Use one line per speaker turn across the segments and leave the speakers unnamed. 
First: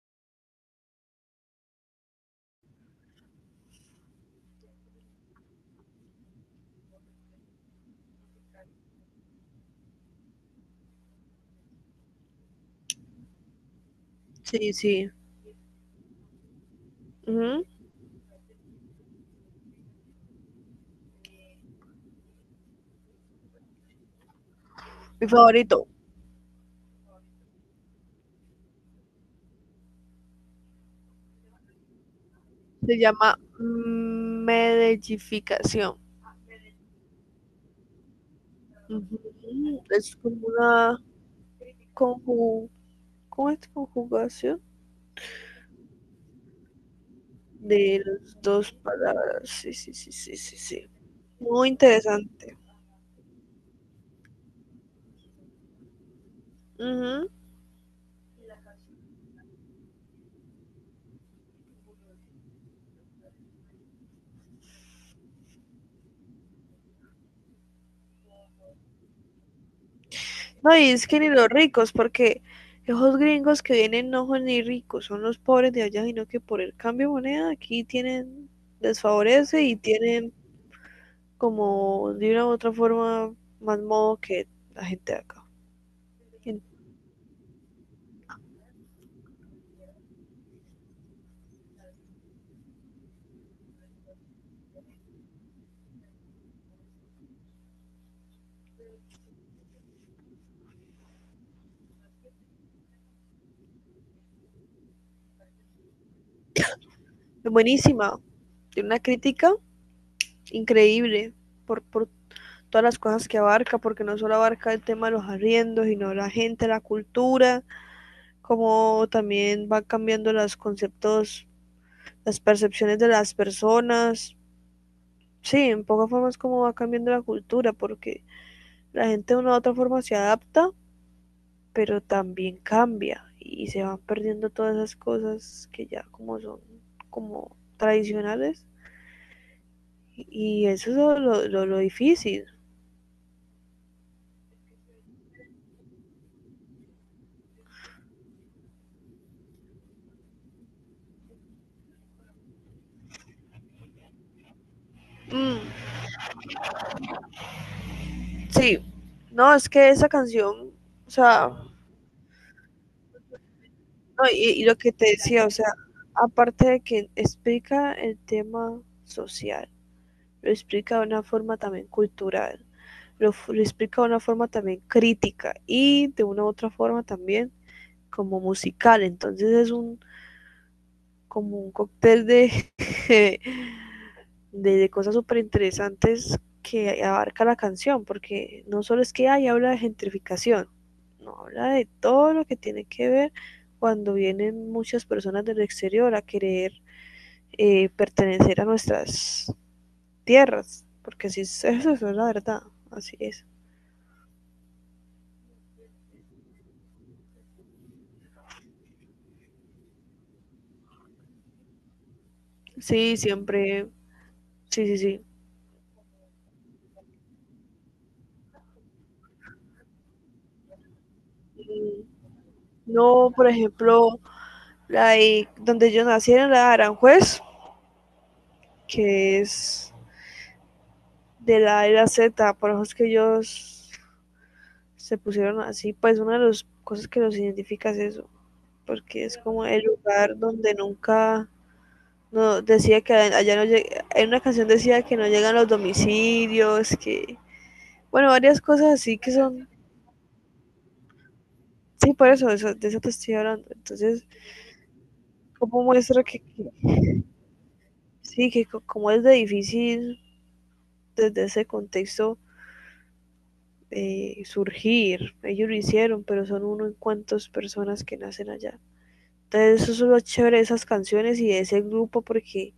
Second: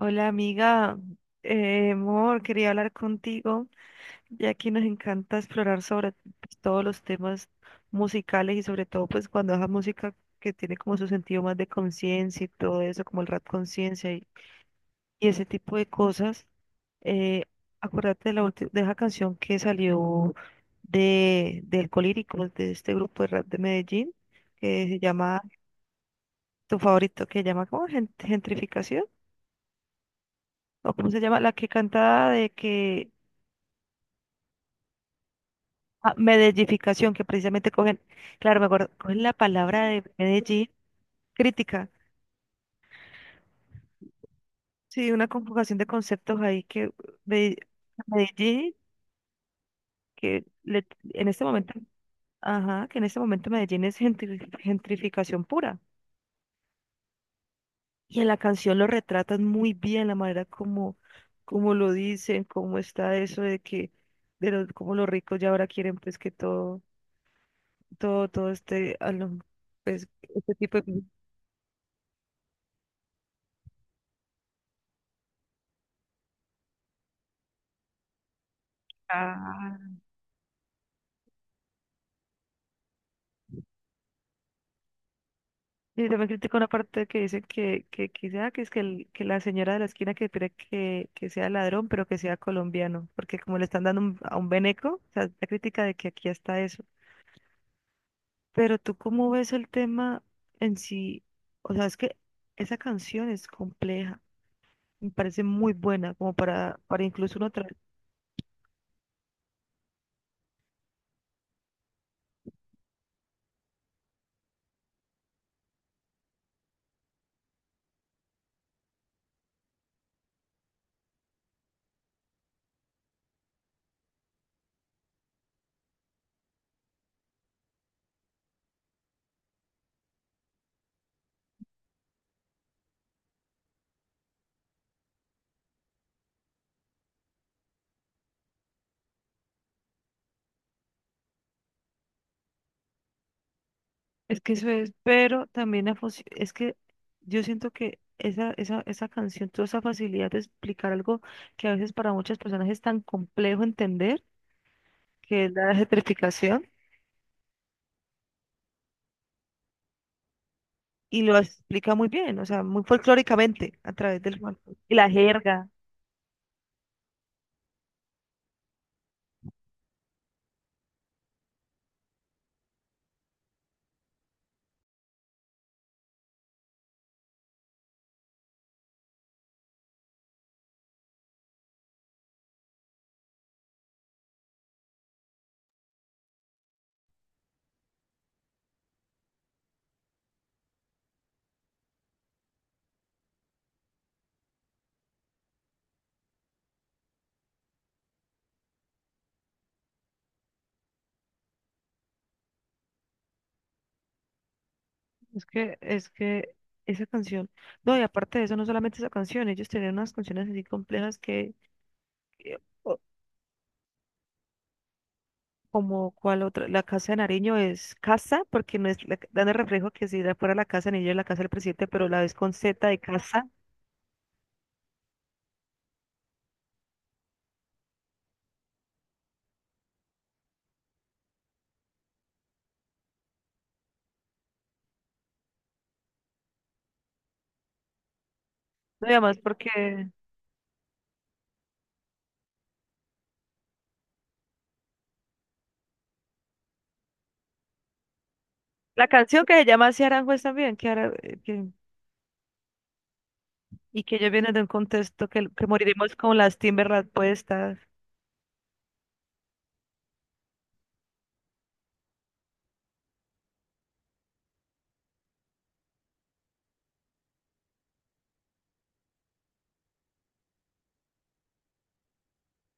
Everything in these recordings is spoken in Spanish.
Hola amiga, amor, quería hablar contigo, ya que nos encanta explorar sobre todos los temas musicales y sobre todo pues cuando es la música que tiene como su sentido más de conciencia y todo eso, como el rap conciencia y,
Sí, sí.
y ese tipo de cosas. Eh,
Ujú.
Acuérdate de la de esa canción que salió del colírico de este grupo de rap de Medellín, que se
Mi
llama,
favorito
tu favorito, que se llama como gentrificación, o cómo se llama, la que canta de
se
que
llama medellificación.
Ah, medellificación, que precisamente cogen, claro, me acuerdo, cogen la
Ujú.
palabra de
Es como
Medellín,
una
crítica.
conju- ¿cómo es? Conjugación
Sí, una conjugación de conceptos ahí que Mede-
de las dos
Medellín,
palabras. Sí, sí, sí, sí,
que
sí,
le-
sí.
en este
Muy
momento,
interesante.
ajá, que en este momento Medellín es gentrificación pura.
Ujú.
Y en la canción lo retratan muy bien, la manera como, como lo dicen, cómo está eso de que, de los, cómo los ricos ya ahora quieren pues que todo, todo, todo este, pues, este
No,
tipo
y
de...
es que ni los ricos, porque esos gringos que vienen no son ni ricos, son los pobres de allá, sino que por el cambio de moneda aquí tienen, les favorece y tienen como de una u otra forma más modo que la gente de acá.
Y también critico una parte que dice que, que es que, que la señora de la esquina que espera que sea ladrón, pero que sea colombiano, porque como le están dando a un beneco, o sea, la crítica de que aquí está eso. Pero tú cómo ves el tema en sí, o sea, es que esa canción es compleja, me parece muy buena, como para incluso uno.
Buenísima, tiene una crítica increíble por todas las cosas que abarca, porque no solo abarca el tema de los arriendos, sino la gente, la cultura, como también va cambiando los conceptos, las percepciones de las personas. Sí, en pocas formas como va cambiando la cultura, porque la gente de una u otra forma se adapta, pero también cambia y se van perdiendo todas esas cosas que ya como son como tradicionales, y eso es lo difícil.
Es que eso es, pero también la es que yo siento que esa canción, toda esa facilidad de explicar algo que a veces para muchas personas es tan complejo entender, que es
Mm,
la gentrificación,
sí, no, es que esa canción, o
y lo
sea, no,
explica muy bien, o sea, muy folclóricamente a través del
y lo
folclore.
que
Y la
te decía, o sea,
jerga.
aparte de que explica el tema social, lo explica de una forma también cultural, explica de una forma también crítica y de una u otra forma también como musical. Entonces es un como un cóctel de, de, de cosas súper interesantes que abarca la canción, porque no solo es que hay habla de gentrificación, no habla de todo lo que tiene que ver cuando vienen muchas personas del exterior a querer pertenecer a nuestras tierras, porque así es, eso es la verdad, así es.
Es que esa canción, no, y aparte de eso, no solamente esa canción, ellos tenían unas canciones así complejas que,
Sí, siempre, sí, sí, sí.
como cuál otra, la Casa de Nariño es casa, porque no es, dan el reflejo que si fuera la Casa de Nariño es la Casa del Presidente,
Mm.
pero la ves con Z de
No, por
casa,
ejemplo, donde yo nací, en la de Aranjuez, que es de la era Z, por eso es que ellos se pusieron así, pues una de las cosas que los identifica es eso,
no, y
porque
además
es como
porque
el lugar donde nunca no decía que allá no llega, en una canción decía que no llegan los domicilios, que bueno, varias cosas
la
así que
canción que se
son,
llama Así Aranjuez también, que, ahora, que-
sí, por eso, eso de eso te estoy hablando.
y que
Entonces,
ellos vienen de un contexto que
como
moriremos
muestra
con las
que
Timberland puestas,
sí, que como es de difícil desde ese contexto surgir, ellos lo hicieron, pero son uno en cuantos personas que nacen allá. Entonces eso es lo chévere de esas canciones y de ese grupo porque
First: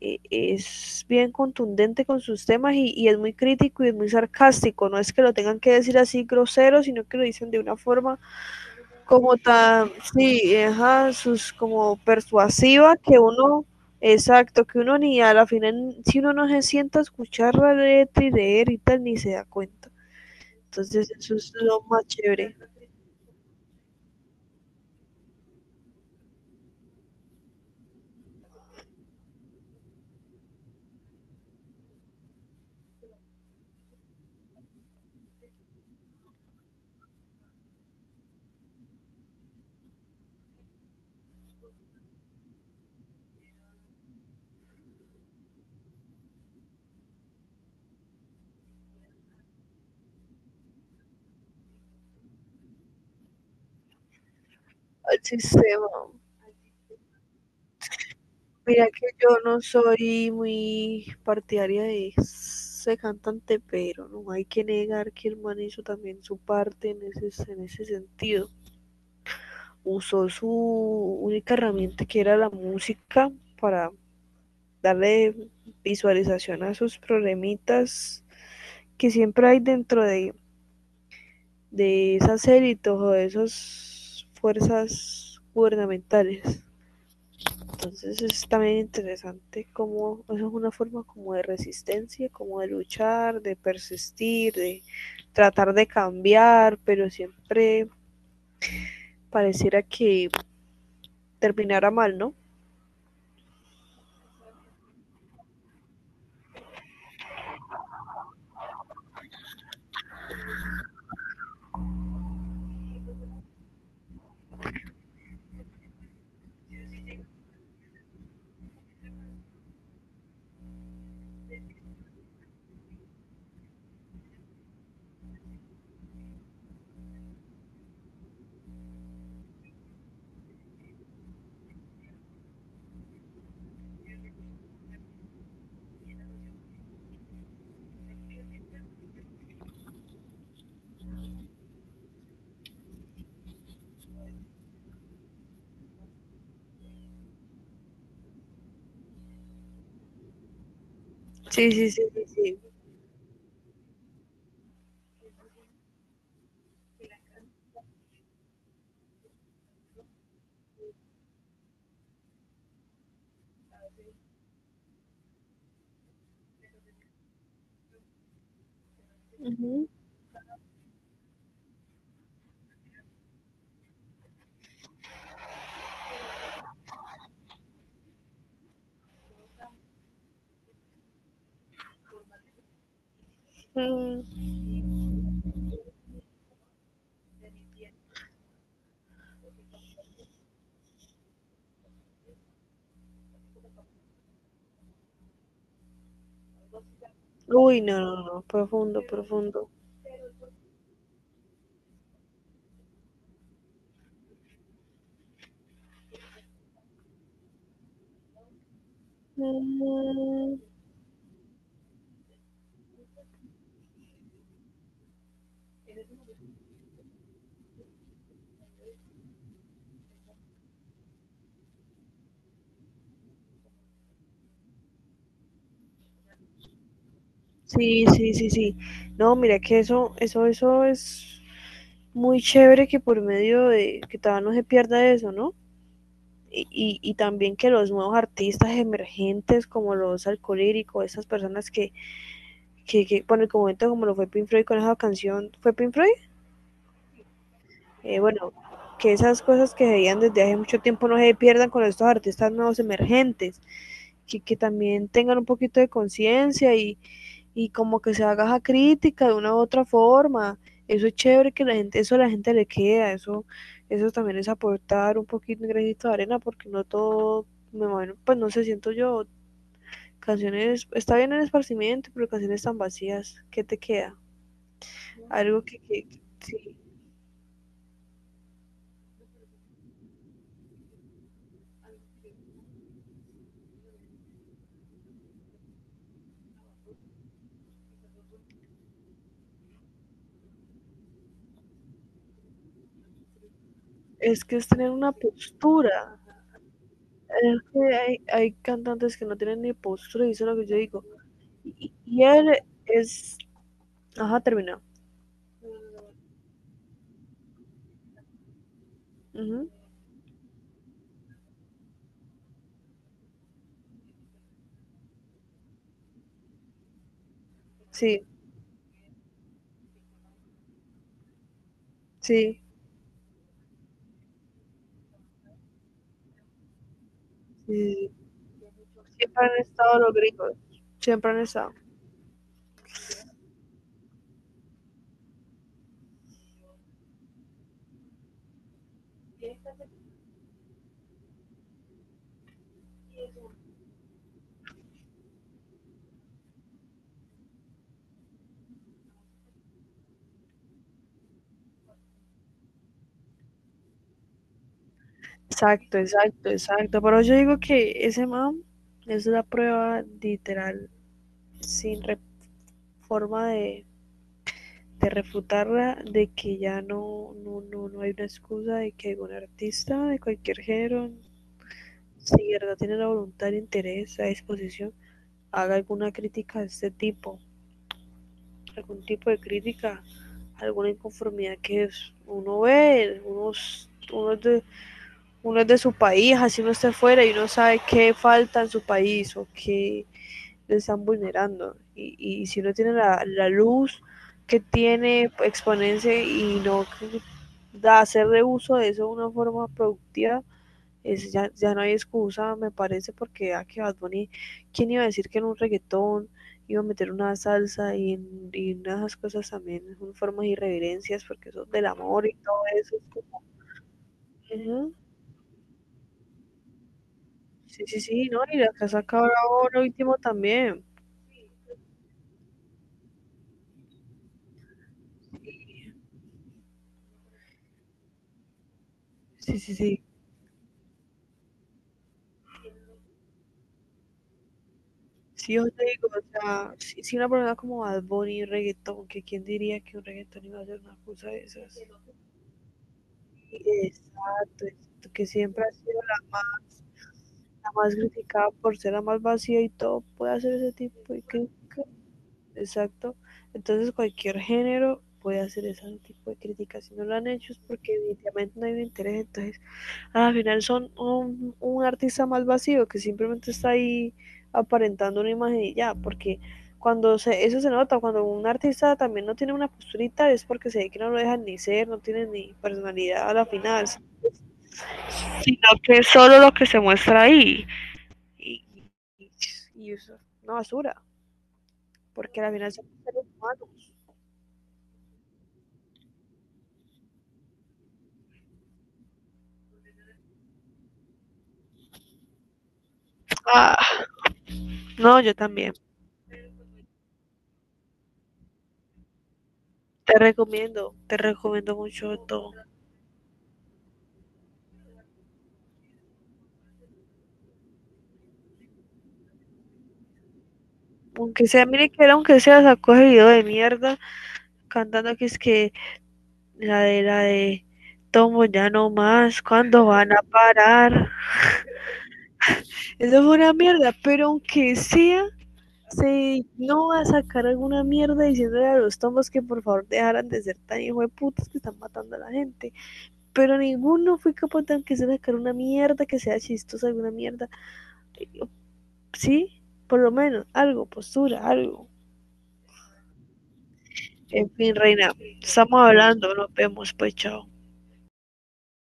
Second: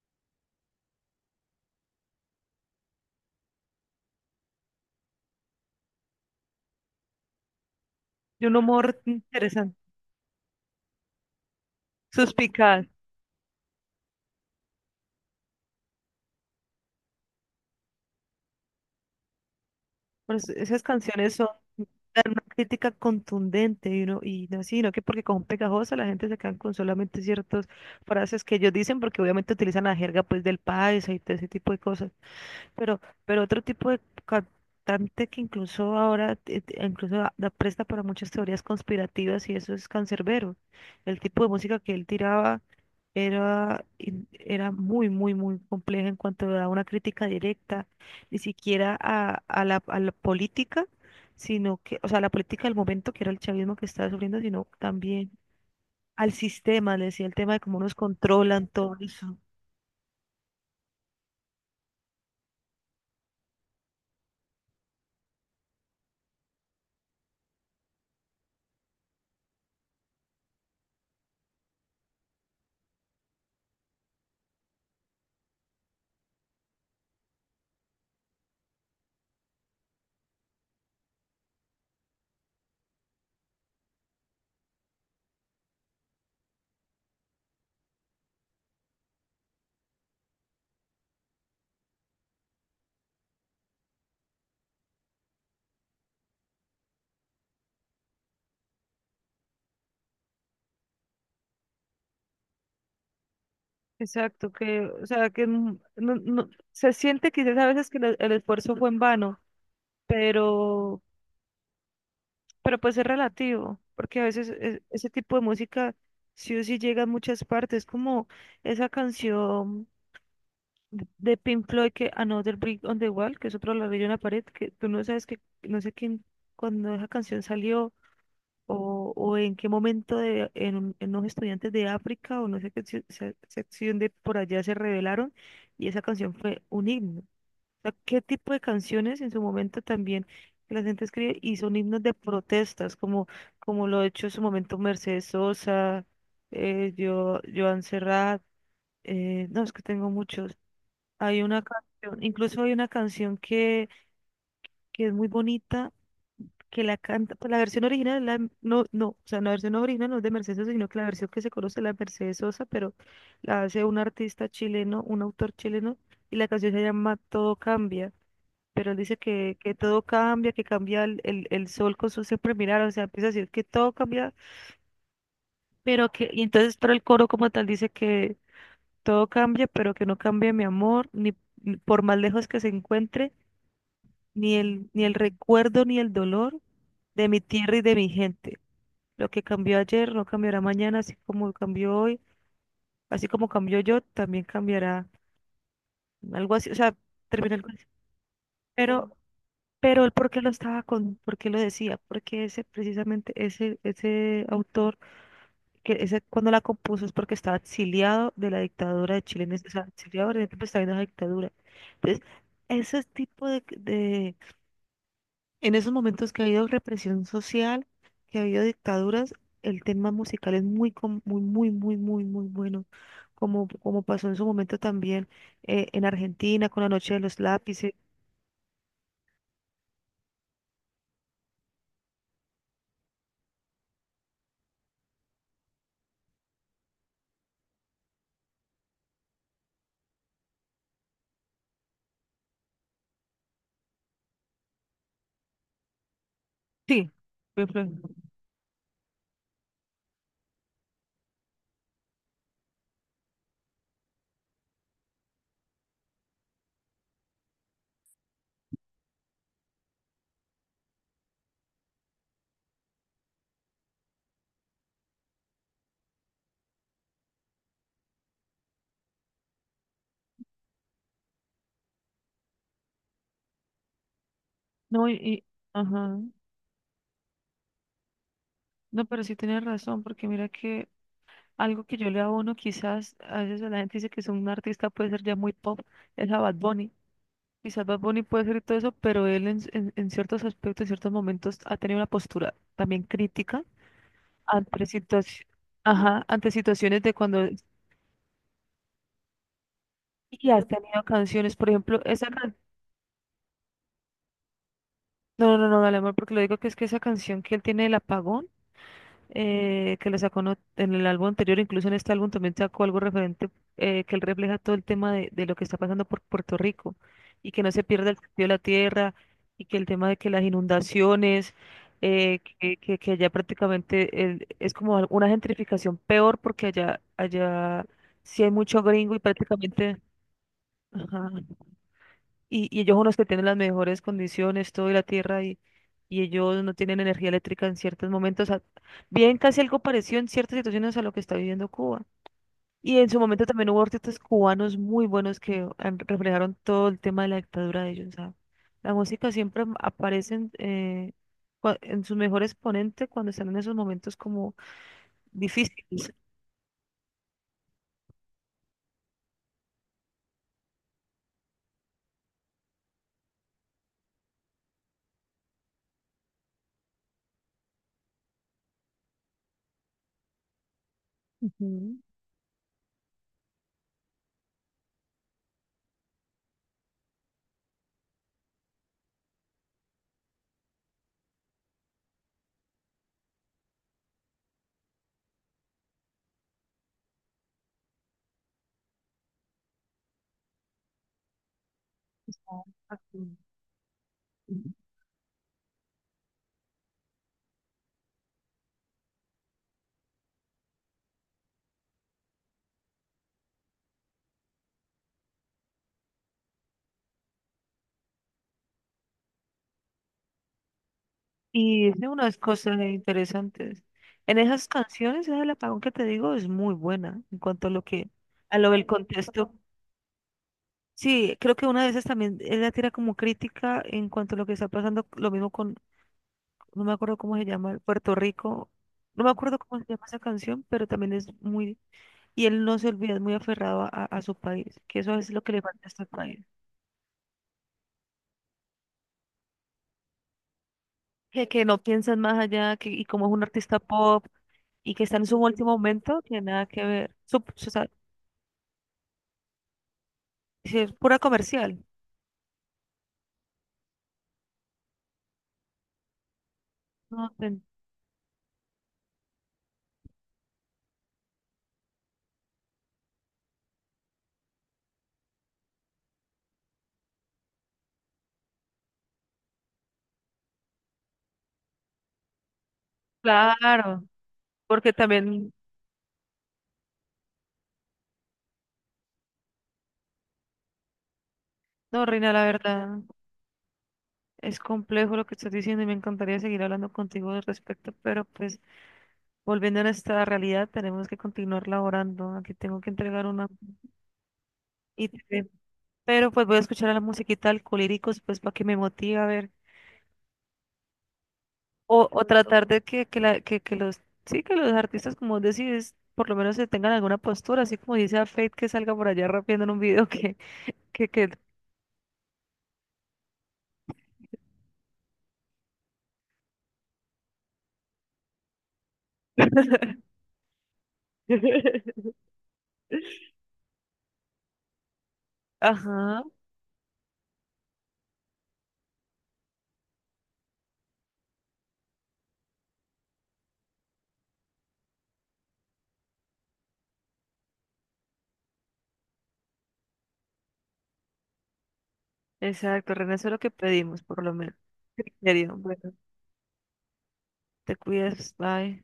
es bien contundente con sus temas y es muy crítico y es muy sarcástico. No es que lo tengan que decir así grosero, sino que lo dicen de una forma
de un humor
como
interesante,
tan, sí, ajá, sus como
suspicaz.
persuasiva que uno, exacto, que uno ni a la final, si uno no se sienta a escuchar la letra y leer y tal, ni se da cuenta.
Por eso esas
Entonces eso
canciones son,
es lo más
dan una
chévere
crítica contundente y uno, y no sino que porque con pegajosa la gente se queda con solamente ciertas frases que ellos dicen porque obviamente utilizan la jerga pues del país y todo ese tipo de cosas. Pero otro tipo de cantante que incluso ahora incluso da presta para muchas teorías conspirativas y eso es Cancerbero. El tipo de música que él tiraba era, era muy compleja en cuanto a una crítica directa, ni siquiera a la política, sino que, o sea, la política del momento, que era el chavismo que estaba sufriendo, sino
al
también
sistema.
al sistema, le decía el tema de cómo nos controlan
Mira
todo
que
eso.
yo no soy muy partidaria de ese cantante, pero no hay que negar que el man hizo también su parte en ese sentido. Usó su única herramienta, que era la música, para darle visualización a sus problemitas que siempre hay dentro de esas élites o de esas fuerzas gubernamentales. Entonces es también interesante como es una forma como de resistencia, como de luchar, de persistir, de tratar de cambiar, pero siempre pareciera que terminara mal, ¿no?
Exacto, que, o sea, que se siente quizás a veces que el esfuerzo fue en vano, pero, pero pues es relativo, porque a veces ese tipo de música sí o sí llega a muchas partes, como esa canción de Pink Floyd que Another Brick on the Wall, que es otro ladrillo en la pared, que tú no sabes que, no sé quién, cuando esa canción salió o en qué momento de, en, en los estudiantes de África o no sé qué sección de por allá se revelaron y esa canción fue un himno. O sea, ¿qué tipo de canciones en su momento también que la gente escribe y son himnos de protestas, como, como lo ha hecho en su momento Mercedes Sosa, yo, Joan Serrat, no, es que tengo muchos. Hay una
Sí, sí, sí,
canción,
sí, sí.
incluso hay una canción que es muy bonita que la canta, pues la versión original, la, no, no, o sea, la versión original no es de Mercedes Sosa, sino que la versión que se conoce es la de Mercedes Sosa, pero la hace un artista chileno, un autor chileno, y la canción se llama Todo Cambia, pero él dice que
Ujú.
todo cambia, que cambia el sol con su siempre mirar, o sea, empieza a decir que todo cambia, pero que, y entonces, pero el coro como tal dice que todo cambia, pero que no cambia mi amor, ni ni por más lejos que se encuentre, ni
Mm.
el, ni el recuerdo, ni el dolor de mi tierra y de mi gente. Lo que cambió ayer no cambiará mañana, así como cambió hoy, así como cambió yo, también cambiará algo así, o sea, termina el
Uy,
cuento.
no, no, no, profundo,
Pero,
profundo.
pero el por qué lo estaba con, por qué lo decía, porque ese, precisamente ese, ese autor, que ese, cuando la compuso es porque estaba exiliado de la dictadura de Chile, en o sea, exiliado en el
Mm.
tiempo estaba viendo la dictadura. Entonces, ese tipo de, en esos momentos que ha habido represión social, que ha habido dictaduras, el tema musical es muy, muy bueno. Como, como pasó en su momento también en Argentina con la Noche de los Lápices.
Sí, sí, sí, sí. No, mira que eso es muy chévere, que por medio de que todavía no se pierda eso, ¿no? Y, y también que los nuevos artistas emergentes como los alcohólicos, esas personas que bueno, en el momento como lo fue Pink Floyd con esa canción, ¿fue Pink Floyd?
Sí, Pink Floyd.
Bueno, que esas cosas que se veían desde hace mucho tiempo no se pierdan con estos artistas nuevos emergentes, que también tengan un poquito de conciencia y como que se haga esa crítica de una u otra forma. Eso es chévere que la gente, eso a la gente le queda, eso también es aportar un poquito, un granito de arena, porque no todo, me bueno, pues no se sé, siento yo, canciones, está bien el esparcimiento, pero canciones tan vacías, ¿qué te queda?
No,
Algo
ajá.
que sí,
No, pero sí tienes razón, porque mira que algo que yo le abono, quizás a veces la gente dice que es un artista, puede ser ya muy pop, es a Bad Bunny. Quizás Bad Bunny puede ser y todo eso, pero él en, en ciertos aspectos, en ciertos momentos ha tenido una postura también crítica
es que es
ante
tener una postura.
ajá, ante situaciones de cuando
Es que hay cantantes que no tienen ni postura y eso
y
es lo que
has
yo
tenido
digo.
canciones, por
Y,
ejemplo,
y
esa
él es, ajá, terminó.
no, no, no, no, dale amor, porque lo digo que es que esa canción que él tiene del apagón,
Ujú.
que lo sacó en en el álbum anterior, incluso en este álbum también sacó algo referente, que él refleja todo el tema de lo que está pasando por Puerto Rico y que no se pierda el
Sí,
sentido de la tierra y que el tema de que las inundaciones,
sí,
que allá prácticamente es como una gentrificación peor porque allá, allá
sí, sí. Sí.
sí hay mucho gringo y
Siempre han
prácticamente...
estado los gringos,
Ajá,
siempre han estado.
y ellos son los que tienen las mejores condiciones, todo y la tierra, y ellos no tienen energía eléctrica en ciertos momentos. Bien casi algo parecido en ciertas situaciones a lo que está viviendo Cuba. Y en su momento también hubo artistas cubanos muy buenos que reflejaron todo el tema de la dictadura de ellos. ¿Sabes? La música siempre aparece en, en su mejor exponente cuando están en esos momentos como
Exacto,
difíciles.
exacto, exacto. Pero yo digo que ese man es la prueba literal, sin re- forma de refutarla, de que ya no, no, no, no hay una excusa de que algún artista de cualquier género,
Ujú,
si de verdad tiene la voluntad, el interés, la disposición, haga alguna crítica de este tipo, algún tipo de crítica, alguna inconformidad que uno ve, unos, uno es de su país, así uno está fuera y uno sabe qué falta en su país o qué le están vulnerando. Y si no tiene
exacto.
la luz que tiene, exponerse y no da, hacer de uso de eso de una forma productiva, es, ya, ya no hay excusa, me parece, porque a que Bad Bunny, ¿quién iba a decir que en un reggaetón iba a meter una salsa y unas cosas también, son formas de irreverencias, porque eso del
Y es de
amor y
unas
todo
cosas
eso es como,
interesantes. En esas
ujú,
canciones, esa del apagón que te digo es muy buena en cuanto a lo
sí, sí,
que,
sí, no, y
a lo
la
del
casa cabra
contexto.
ahora último también.
Sí, creo que una de esas también, ella tira como crítica en cuanto a lo que está pasando, lo mismo con, no me acuerdo cómo se llama, Puerto Rico, no me acuerdo
Sí, sí,
cómo se
sí.
llama esa canción, pero también es muy, y él no se olvida, es muy aferrado a, a su país, que eso es lo
Sí,
que le
yo
falta
te
a este
digo, o
país,
sea, si, si una persona como Bad Bunny, reggaetón, que quién diría que un reggaetón iba a ser una cosa de
que
esas.
no piensan más allá, que, y como es un artista pop,
Exacto,
y que
exacto,
está en
que
su
siempre
último
ha sido
momento, que nada que ver. Su-
la más criticada por ser la más vacía y todo, puede hacer ese
sí, es
tipo
pura
de
comercial.
crítica. Exacto. Entonces cualquier género puede hacer ese tipo de crítica. Si no lo han
No,
hecho es porque evidentemente no hay un interés, entonces al final son un artista más vacío que simplemente está ahí aparentando una imagen y ya, porque cuando se, eso se nota, cuando un artista también no tiene una posturita es porque se ve que no lo dejan ni ser, no tiene ni personalidad a la final,
claro, porque también,
sino que es solo lo que se muestra ahí. Y, y- y eso es una basura,
no, Reina,
porque
la
a la final son
verdad,
seres humanos.
es complejo lo que estás diciendo y me encantaría seguir hablando contigo al respecto, pero pues volviendo a nuestra realidad, tenemos que continuar laborando. Aquí tengo que entregar una
Ah, no, yo
ITV,
también.
pero pues voy a escuchar a la musiquita Alcolíricos, pues para que me motive a ver,
Te recomiendo mucho
o
todo.
tratar de que, la, que los, sí, que los artistas, como vos decís, por lo menos se tengan alguna postura, así como dice a Fate que salga por allá rapeando en un video que
Aunque sea, mire que era, aunque sea, sacó ese video de mierda, cantando que es que la de tomo ya no más, ¿cuándo van a parar? Eso fue una mierda, pero aunque sea,
ajá,
se no va a sacar alguna mierda diciéndole a los tomos que por favor dejaran de ser tan hijo de putas que están matando a la gente. Pero ninguno fue capaz de aunque sea sacar una mierda que sea chistosa, alguna mierda. Sí, por lo menos, algo, postura, algo.
exacto, René, eso es lo que pedimos, por lo
En
menos.
fin, reina,
En serio,
estamos
bueno,
hablando, nos vemos, pues chao.
te cuidas, bye.